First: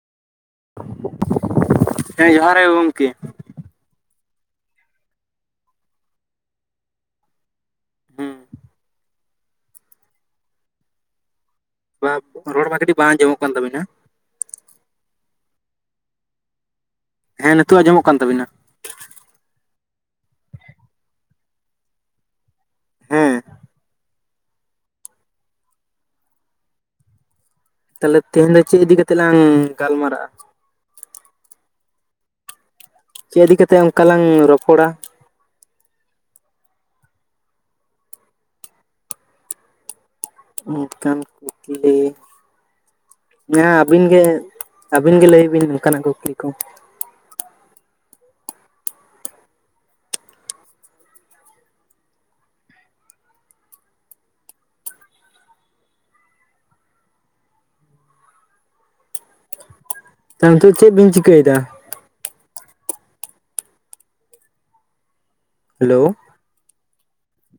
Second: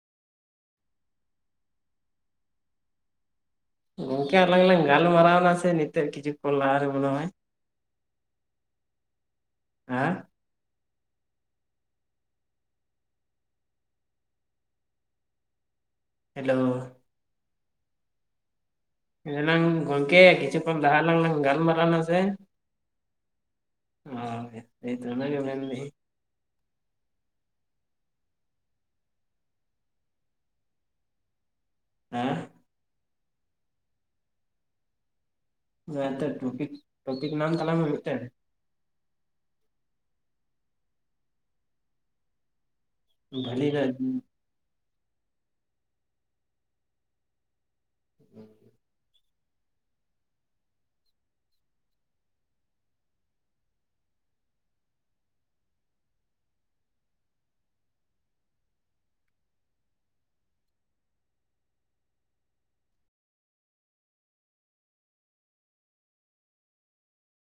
ᱦᱮᱸ ᱡᱚᱦᱟᱨ ᱜᱮ ᱜᱚᱝᱠᱮ᱾ ᱜᱚᱝᱠᱮ ᱟᱞᱟᱝ ᱞᱟᱝ ᱜᱟᱞᱢᱟᱨᱟᱣᱱᱟ ᱥᱮ ᱱᱤᱛᱚᱜ ᱠᱤᱪᱷᱩ ᱠᱷᱚᱱ ᱞᱟᱦᱟ? ᱦᱩᱸ [unintelligible] ᱵᱟ ᱨᱚᱲ ᱵᱷᱟᱜᱮ ᱴᱤ ᱵᱟᱝ ᱟᱸᱡᱚᱢᱚᱜ ᱠᱟᱱ ᱛᱟᱵᱤᱱᱟ᱾ ᱦᱮᱞᱳ ᱦᱮᱸ ᱱᱤᱛᱟᱹᱜ ᱟᱸᱡᱚᱢ ᱠᱟᱱ ᱛᱵᱤᱱᱟ᱾ ᱮᱱᱟᱝ ᱜᱚᱝᱠᱮ ᱠᱤᱪᱷᱩ ᱠᱷᱚᱱ ᱞᱟᱦᱟ ᱞᱟᱝ ᱜᱟᱞᱢᱟᱨᱟᱣ ᱱᱟᱥᱮ? ᱦᱮᱸ [unintelligible] ᱛᱟᱞᱮ ᱛᱮᱦᱮᱧ ᱫᱚ ᱪᱮᱫ ᱤᱫᱤ ᱠᱟᱛᱮᱜ ᱞᱟᱝ ᱜᱟᱞᱢᱟᱨᱟᱜᱼᱟ? [unintelligible] ᱪᱮᱫ ᱤᱫᱤ ᱠᱟᱛᱮ ᱚᱝᱠᱟ ᱞᱟᱝ ᱨᱚᱯᱚᱲᱟ? [unintelligible] ᱴᱚᱯᱤᱠ ᱴᱚᱯᱤᱠ ᱱᱟᱢ ᱛᱟᱞᱟ ᱢᱮ ᱢᱤᱫ ᱴᱮᱝ᱾ ᱚᱱᱠᱟᱱ ᱠᱩᱠᱞᱤ, ᱵᱷᱟᱹᱞᱤ ᱡᱟᱦᱟᱸ ᱟᱹᱵᱤᱱ ᱜᱮ ᱟᱹᱵᱤᱱ ᱜᱮ ᱞᱟᱹᱭ ᱵᱤᱱ ᱱᱚᱠᱟᱱᱟᱜ ᱠᱩᱠᱞᱤ ᱠᱚ᱾ [inaudible] [inaudible] ᱛᱚ ᱪᱮᱫ ᱵᱤᱱ ᱪᱤᱠᱟᱹᱭᱮᱫᱟ? ᱦᱮᱞᱳ